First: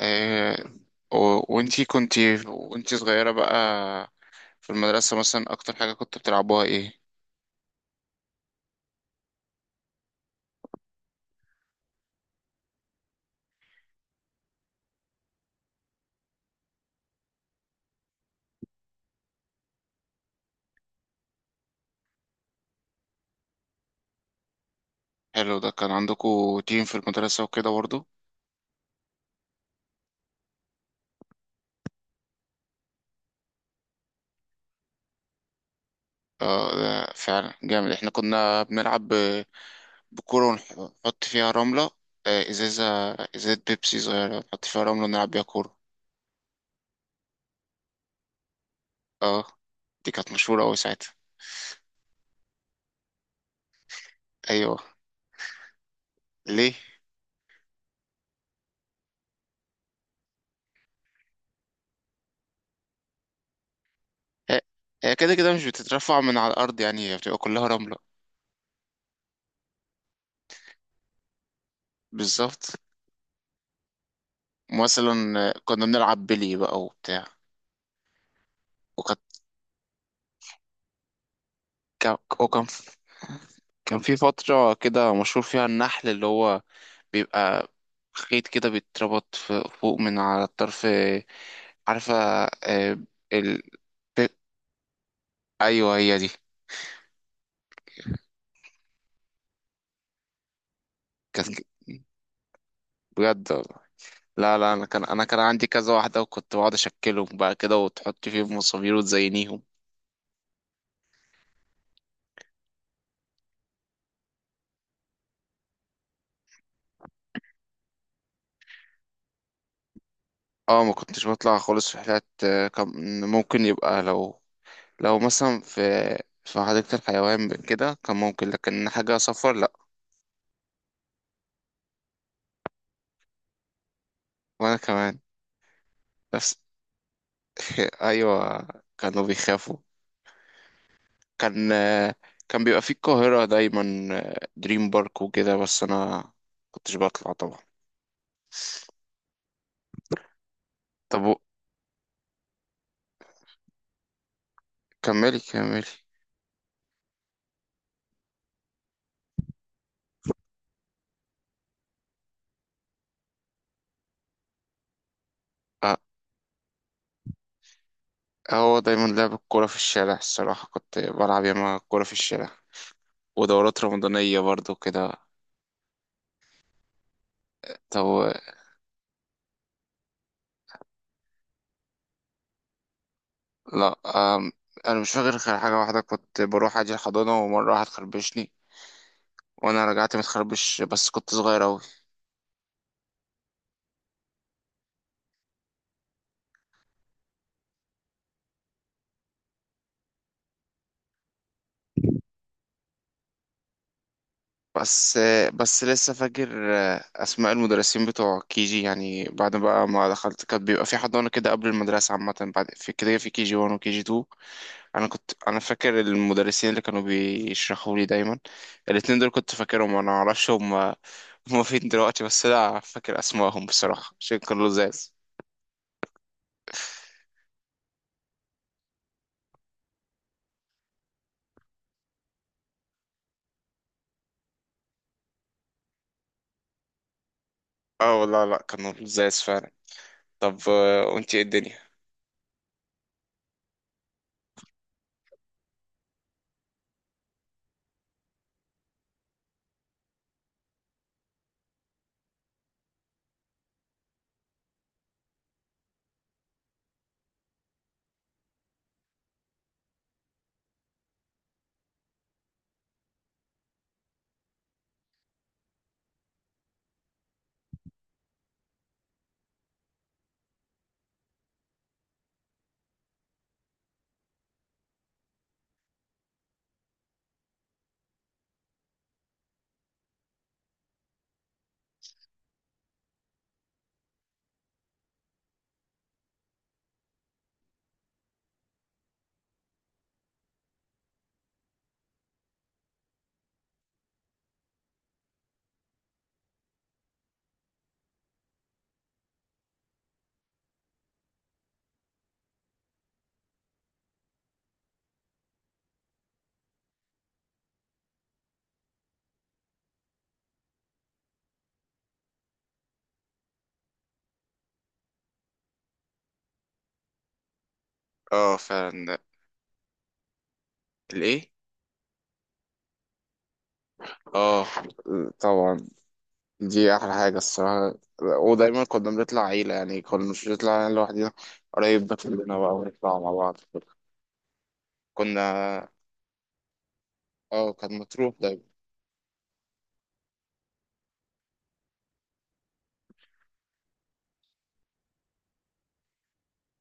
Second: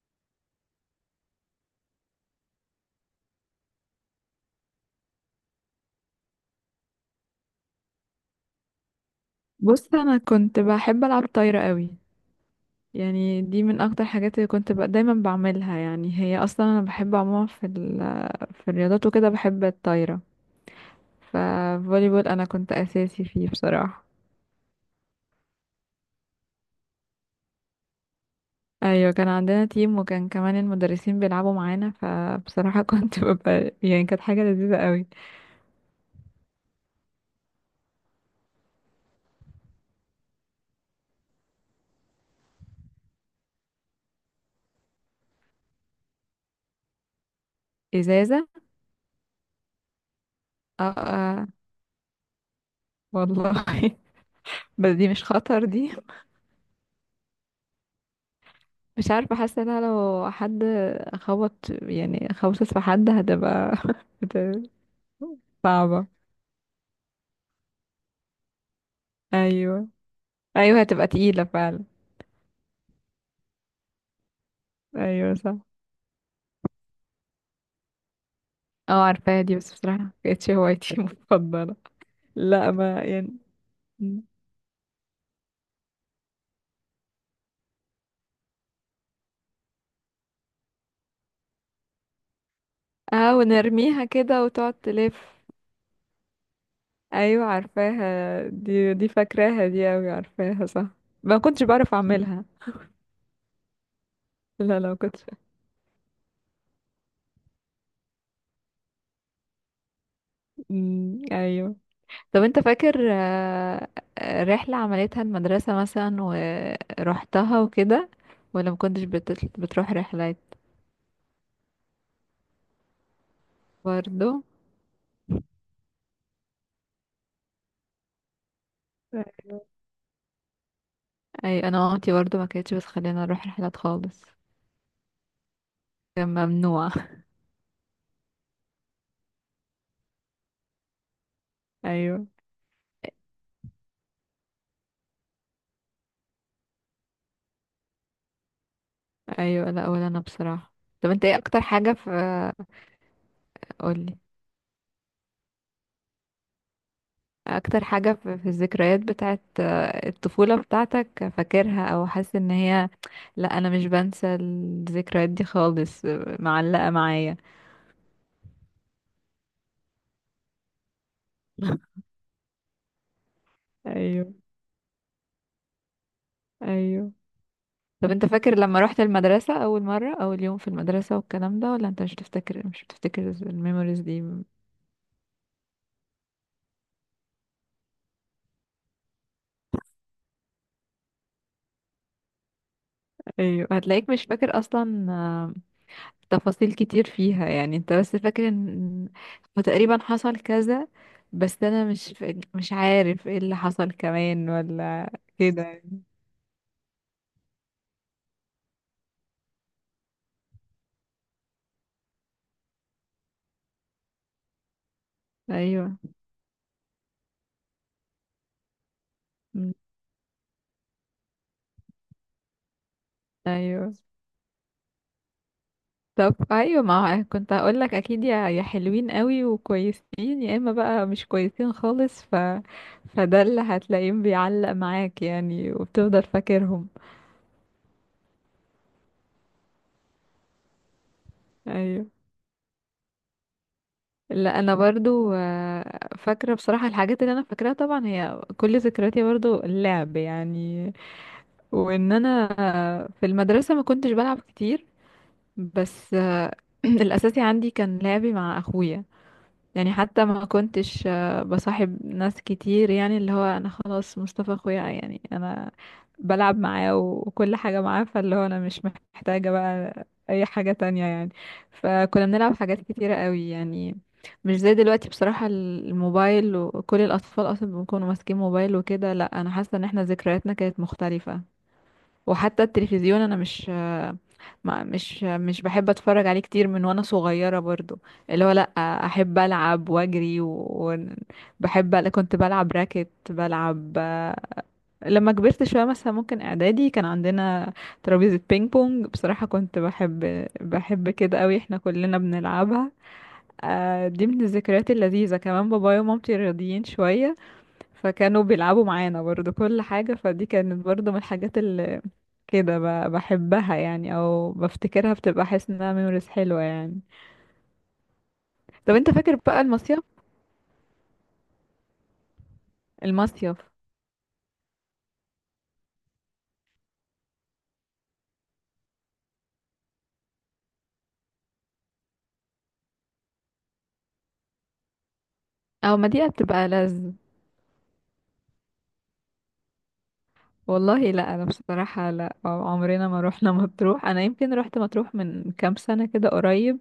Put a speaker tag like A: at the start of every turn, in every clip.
A: آه، وانتي كنتي وانتي صغيرة بقى في المدرسة مثلا أكتر حاجة كنت بتلعبوها إيه؟
B: بص، انا كنت بحب العب طايره قوي. يعني دي من اكتر حاجات اللي كنت بقى دايما بعملها. يعني هي اصلا انا بحب عموما في الرياضات وكده، بحب الطايره. ففولي بول انا كنت اساسي فيه بصراحه.
A: حلو، ده كان عندكوا تيم في المدرسة وكده برضه؟
B: ايوه كان عندنا تيم، وكان كمان المدرسين بيلعبوا معانا، فبصراحه كنت ببقى يعني كانت حاجه لذيذه قوي.
A: اه ده فعلا جامد. احنا كنا بنلعب بكورة ونحط فيها رملة. إزازة، إزازة بيبسي صغيرة نحط فيها رملة ونلعب بيها كورة.
B: ازازه.
A: اه، دي كانت مشهورة أوي
B: اه،
A: ساعتها.
B: آه. والله.
A: أيوه.
B: بس دي مش خطر دي.
A: ليه؟
B: مش عارفه، حاسه إنها لو حد خبط، يعني خبطت في حد هتبقى
A: هي هي كده كده مش
B: صعبة.
A: بتترفع من على الأرض، يعني هي بتبقى كلها رملة.
B: ايوه. ايوه هتبقى تقيلة فعلا.
A: بالظبط.
B: ايوه
A: مثلا
B: صح.
A: كنا بنلعب بلي بقى وبتاع.
B: اه عارفاها دي، بس بصراحة مكانتش هوايتي المفضلة.
A: كان وكان
B: لا
A: ف-
B: ما يعني.
A: كان في
B: م.
A: فترة كده مشهور فيها النحل، اللي هو بيبقى خيط كده بيتربط فوق من على الطرف. عارفة. آه،
B: اه
A: ال...
B: ونرميها
A: ت-
B: كده وتقعد تلف.
A: أيوه هي دي.
B: ايوه عارفاها دي فاكراها دي اوي، عارفاها صح. ما
A: كانت
B: كنتش بعرف اعملها.
A: بجد والله. لا،
B: لا
A: أنا
B: لا ما
A: كان أنا
B: كنتش.
A: كان عندي كذا واحدة، وكنت بقعد أشكلهم بقى كده وتحط فيهم مصابير وتزينيهم.
B: م، ايوه. طب انت فاكر رحلة عملتها المدرسة مثلا ورحتها وكده؟ ولا ما كنتش بتروح رحلات؟
A: اه، ما كنتش بطلع خالص في حاجات. كان ممكن يبقى لو
B: برضو.
A: لو مثلا في حديقة الحيوان كده كان ممكن، لكن حاجة سفر لأ.
B: اي انا مامتي برضو ما كانتش بتخلينا نروح رحلات خالص.
A: وأنا كمان.
B: كان
A: بس.
B: ممنوع
A: ايوه، كانوا بيخافوا. كان
B: ايوه.
A: كان بيبقى في القاهرة دايما دريم بارك وكده، بس انا كنتش بطلع طبعا.
B: ايوه لا ولا انا بصراحه. طب
A: طب
B: انت
A: و-
B: ايه اكتر حاجه في؟ قولي.
A: كملي، كملي.
B: اكتر حاجه في الذكريات بتاعت الطفوله بتاعتك، فاكرها او حاسس ان هي؟ لا انا مش بنسى الذكريات دي
A: أه،
B: خالص، معلقه معايا.
A: هو دايما لعب الكورة في الشارع الصراحة، كنت بلعب ياما كورة في الشارع ودورات
B: ايوه.
A: رمضانية برضو كده.
B: ايوه.
A: طب
B: طب انت
A: و-
B: فاكر لما رحت المدرسه اول مره، اول يوم في المدرسه والكلام ده، ولا انت مش بتفتكر
A: لا.
B: الميموريز دي؟
A: أم، أنا مش فاكر غير حاجة واحدة، كنت بروح أجي الحضانة ومرة واحد خربشني وأنا رجعت متخربش، بس كنت صغير أوي.
B: ايوه هتلاقيك مش فاكر اصلا تفاصيل كتير فيها، يعني انت بس فاكر ان هو تقريبا حصل كذا، بس انا مش عارف ايه اللي حصل كمان ولا
A: بس.
B: كده.
A: بس لسه فاكر اسماء المدرسين بتوع كي جي، يعني بعد بقى ما دخلت كان بيبقى في حضانه كده قبل المدرسه عامه، بعد في كده في كي جي 1 وكي جي 2. انا كنت
B: ايوه.
A: فاكر المدرسين اللي كانوا بيشرحوا لي دايما الاتنين دول، كنت
B: م،
A: فاكرهم. انا معرفش هم فين دلوقتي، بس لا فاكر اسمائهم
B: ايوه.
A: بصراحه عشان كانوا لزاز.
B: طب ايوه، ما هو كنت هقول لك اكيد، يا حلوين قوي وكويسين يا اما بقى مش كويسين خالص، فده اللي هتلاقيهم بيعلق معاك يعني وبتفضل فاكرهم.
A: اه والله، لا كانوا لزاز فعلا. طب وانتي ايه الدنيا؟
B: ايوه. لا انا برضو فاكره بصراحه. الحاجات اللي انا فاكراها طبعا هي كل ذكرياتي برضو اللعب يعني. وان انا في المدرسه ما كنتش بلعب كتير، بس الاساسي عندي كان لعبي مع اخويا. يعني حتى ما كنتش بصاحب ناس كتير، يعني اللي هو انا خلاص مصطفى اخويا، يعني انا بلعب معاه وكل حاجة معاه، فاللي هو انا مش محتاجة بقى اي حاجة تانية يعني. فكنا بنلعب حاجات كتيرة قوي يعني، مش زي دلوقتي بصراحة. الموبايل وكل الاطفال اصلا بيكونوا ماسكين موبايل وكده، لا انا حاسة ان احنا ذكرياتنا كانت مختلفة. وحتى التلفزيون انا مش ما مش مش بحب اتفرج عليه كتير من وانا صغيرة برضو. اللي هو لا، احب العب واجري وبحب، كنت بلعب راكت، بلعب. لما كبرت شوية مثلا، ممكن اعدادي، كان عندنا ترابيزة بينج بونج، بصراحة كنت بحب كده قوي، احنا كلنا بنلعبها. دي من الذكريات اللذيذة كمان. بابايا ومامتي رياضيين شوية، فكانوا بيلعبوا معانا برضو كل حاجة، فدي كانت برضو من الحاجات كده بحبها يعني، او بفتكرها بتبقى حاسة انها ميموريز حلوة يعني.
A: اه
B: طب انت
A: فعلا.
B: فاكر بقى المصيف؟
A: الايه؟
B: المصيف.
A: اه، طبعا، دي احلى حاجه الصراحه. ودايما كنا بنطلع عيله، يعني كنا مش بنطلع يعني لوحدنا، قريب ده كلنا بقى ونطلع مع بعض. كنا،
B: او ما دي بتبقى لذ.
A: اه، كان مطروح دايما.
B: والله لا انا بصراحة لا، عمرنا ما روحنا مطروح. انا يمكن روحت مطروح من كام سنة كده قريب،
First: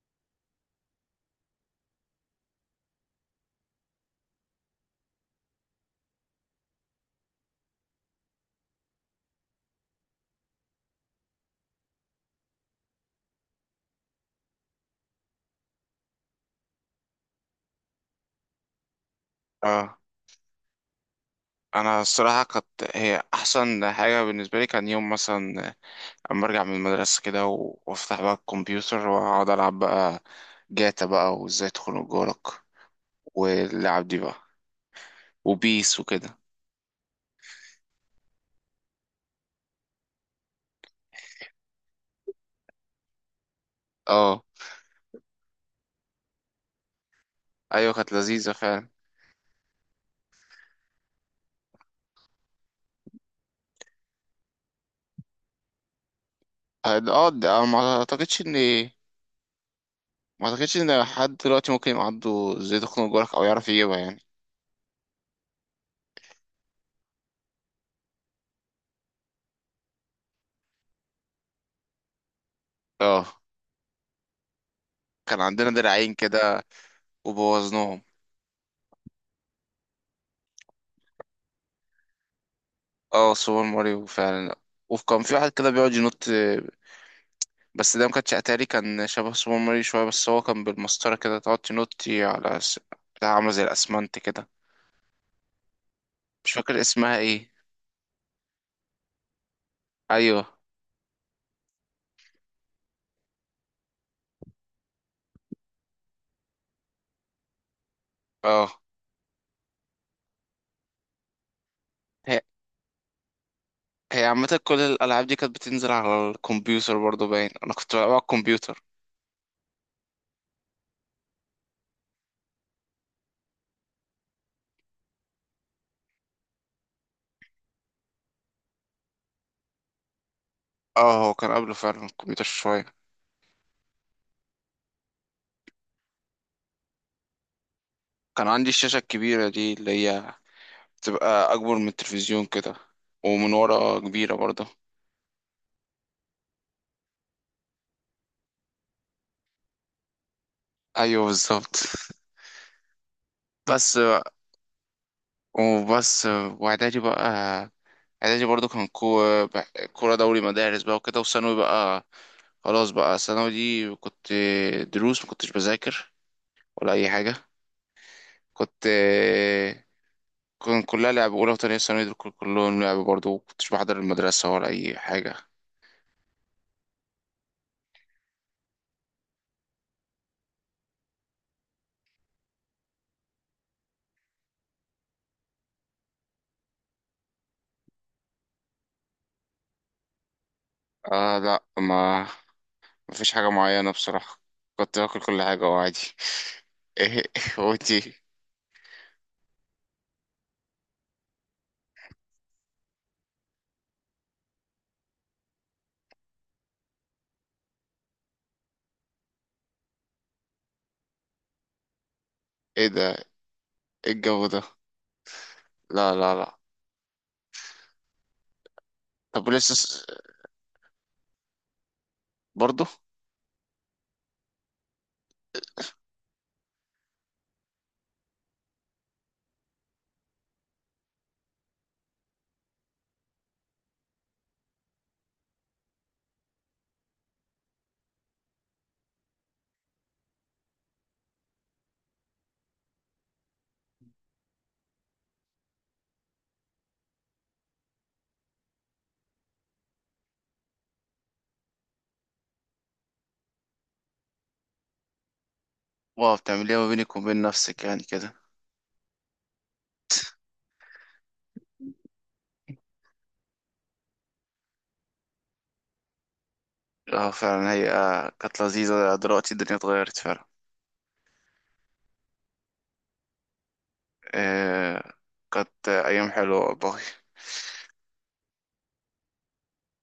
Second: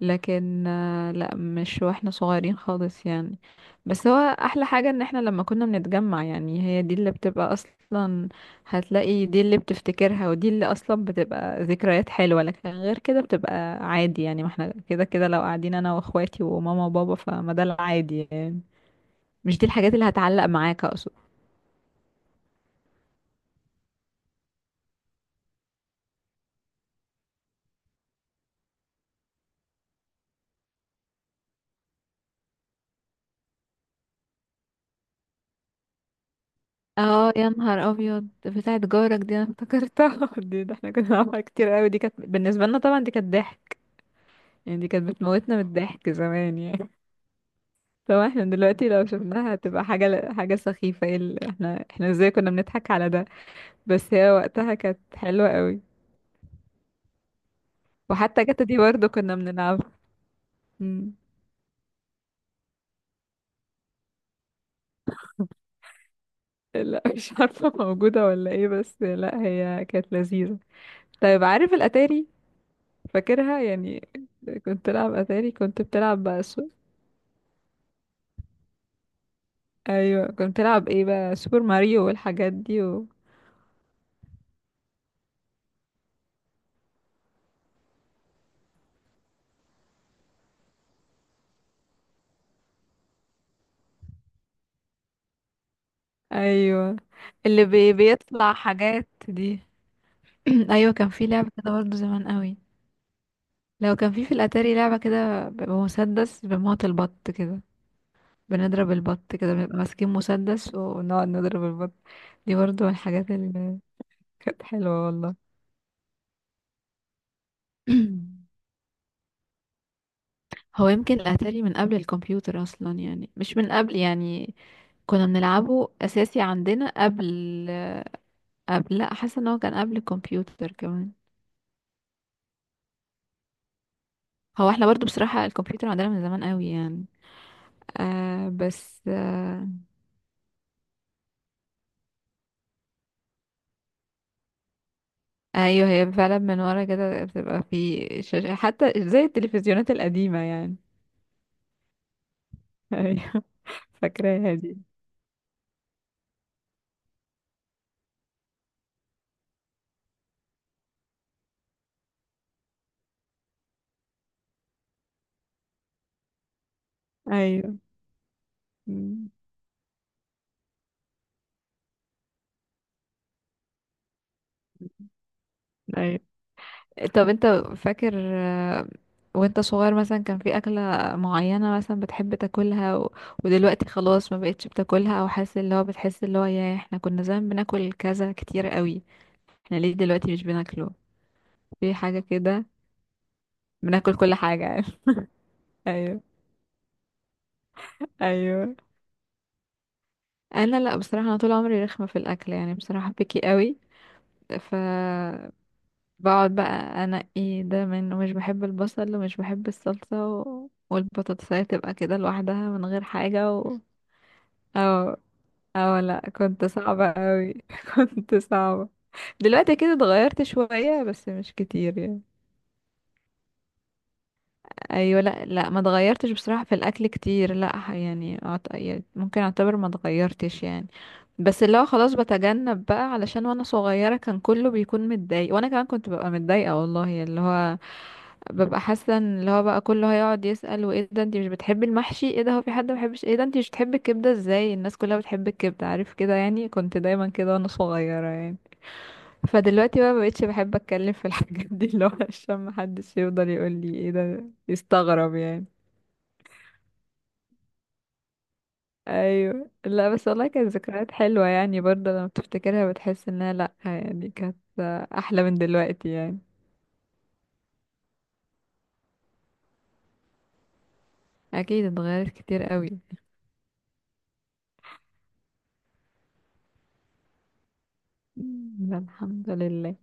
B: لكن لا مش واحنا صغيرين خالص يعني. بس هو احلى حاجة ان احنا لما كنا بنتجمع، يعني هي دي اللي بتبقى اصلا، هتلاقي دي اللي بتفتكرها، ودي اللي اصلا بتبقى ذكريات حلوة. لكن غير كده بتبقى عادي يعني، ما احنا كده كده لو قاعدين انا واخواتي وماما وبابا، فما ده العادي يعني، مش دي الحاجات
A: اه،
B: اللي هتعلق معاك اقصد.
A: انا الصراحه كانت، هي احسن حاجه بالنسبه لي كان يوم مثلا اما ارجع من المدرسه كده وافتح بقى الكمبيوتر واقعد العب بقى جاتا بقى وازاي تخنق جارك، واللعب دي بقى، وبيس وكده.
B: اه يا نهار ابيض، بتاعت جارك دي انا افتكرتها دي ده احنا كنا بنعملها كتير قوي، دي كانت بالنسبة لنا طبعا دي كانت ضحك
A: اه.
B: يعني، دي كانت بتموتنا من الضحك زمان يعني.
A: ايوه كانت
B: طبعا احنا
A: لذيذه فعلا.
B: دلوقتي لو شفناها هتبقى حاجة سخيفة، ايه احنا ازاي كنا بنضحك على ده، بس هي وقتها كانت حلوة قوي.
A: اه، ما اعتقدش
B: وحتى جاتا دي برضه كنا بنلعبها.
A: ما اعتقدش ان
B: مم.
A: حد دلوقتي ممكن يعضه ازاي تخنق جارك، او يعرف يجيبها يعني.
B: لا مش عارفة موجودة ولا ايه، بس لا هي كانت لذيذة. طيب عارف الأتاري؟
A: اه،
B: فاكرها يعني؟ كنت تلعب
A: كان
B: أتاري،
A: عندنا
B: كنت
A: دراعين
B: بتلعب بقى
A: كده وبوظناهم.
B: ايوه كنت بتلعب ايه بقى، سوبر ماريو والحاجات دي و...
A: اه، سوبر ماريو فعلا. وكان في واحد كده بيقعد ينط، بس ده ما كانش اتاري، كان شبه سوبر ماريو شويه، بس هو كان بالمسطره كده تقعد تنطي على بتاع عامله زي الاسمنت كده. مش فاكر
B: ايوه
A: اسمها ايه.
B: اللي بيطلع حاجات دي.
A: ايوه.
B: ايوه كان في لعبه كده برضه زمان قوي، لو كان في الاتاري، لعبه كده بيبقى مسدس بموت البط كده،
A: اه.
B: بنضرب البط كده، بنبقى ماسكين مسدس ونقعد نضرب البط.
A: هي
B: دي برضه من الحاجات اللي
A: هي عامة
B: كانت
A: كل
B: حلوه
A: الألعاب
B: والله.
A: دي كانت بتنزل على الكمبيوتر برضه، باين أنا كنت بلعب على الكمبيوتر.
B: هو يمكن الاتاري من قبل الكمبيوتر اصلا يعني، مش من قبل يعني كنا بنلعبه اساسي عندنا قبل لا، حاسه ان هو كان قبل الكمبيوتر كمان.
A: اه، هو كان قبله فعلا الكمبيوتر شوية.
B: هو احنا برضو بصراحه الكمبيوتر عندنا من زمان قوي يعني.
A: كان
B: آه
A: عندي الشاشة
B: بس
A: الكبيرة
B: آه،
A: دي اللي هي تبقى أكبر من التلفزيون كده، ومن ورا كبيرة برضه.
B: ايوه هي فعلا من ورا كده بتبقى في شاشة حتى زي التلفزيونات القديمة يعني.
A: أيوه بالظبط.
B: ايوه
A: بس.
B: فاكراها دي.
A: وبس. وإعدادي بقى، إعدادي برضه كان كورة دوري مدارس بقى وكده. وثانوي بقى، خلاص بقى ثانوي دي كنت دروس ما كنتش بذاكر ولا أي حاجة.
B: ايوه.
A: كنت
B: مم.
A: كان كلها لعب. أولى وتانية ثانوي دول كلهم لعب برضه، ما كنتش بحضر المدرسة ولا أي حاجة.
B: ايوه. طب انت فاكر وانت صغير مثلا، كان في اكلة معينة مثلا بتحب تاكلها و... ودلوقتي خلاص ما بقتش بتاكلها، او حاسس اللي هو بتحس اللي هو يا احنا كنا زمان بناكل كذا كتير قوي، احنا ليه دلوقتي مش بناكله؟
A: آه لا
B: في حاجة
A: ما
B: كده؟
A: مفيش حاجة معينة
B: بناكل كل
A: بصراحة،
B: حاجة.
A: كنت باكل كل حاجة وعادي.
B: ايوه.
A: ايه؟ وانتي ايه؟
B: ايوه انا لا بصراحه، انا طول عمري رخمه في الاكل يعني، بصراحه بكي قوي، ف بقعد بقى انقي ده من، ومش بحب البصل، ومش بحب الصلصه، و... والبطاطسايه تبقى كده لوحدها من
A: إيه
B: غير
A: ده؟
B: حاجه و...
A: ايه الجو ده؟
B: او او
A: لا
B: لا،
A: لا لا
B: كنت صعبه قوي كنت صعبه.
A: طب لسه
B: دلوقتي كده
A: س-
B: اتغيرت شويه، بس مش كتير يعني.
A: برضه.
B: ايوه لا لا ما اتغيرتش بصراحه في الاكل كتير، لا يعني يعني ممكن اعتبر ما اتغيرتش يعني. بس اللي هو خلاص بتجنب بقى، علشان وانا صغيره كان كله بيكون متضايق، وانا كمان كنت ببقى متضايقه والله، اللي هو ببقى حاسه ان اللي هو بقى كله هيقعد يسال، وايه ده، انت مش بتحبي المحشي، ايه ده، هو في حد ما بيحبش، ايه ده، انت مش بتحبي الكبده، ازاي الناس كلها بتحب الكبده، عارف كده يعني، كنت دايما كده وانا صغيره يعني. فدلوقتي بقى مبقتش بحب اتكلم في الحاجات دي، اللي هو عشان محدش يفضل يقول لي ايه ده، يستغرب يعني.
A: واو، بتعمل ايه ما بينك وبين نفسك يعني كده؟
B: ايوه. لا بس والله كانت ذكريات حلوة يعني برضه، لما بتفتكرها بتحس انها، لا يعني كانت احلى من دلوقتي يعني.
A: اه فعلا، هي كانت لذيذة. دلوقتي الدنيا اتغيرت فعلا.
B: اكيد اتغيرت كتير قوي.
A: إيه. كانت أيام حلوة والله.
B: مم، الحمد لله.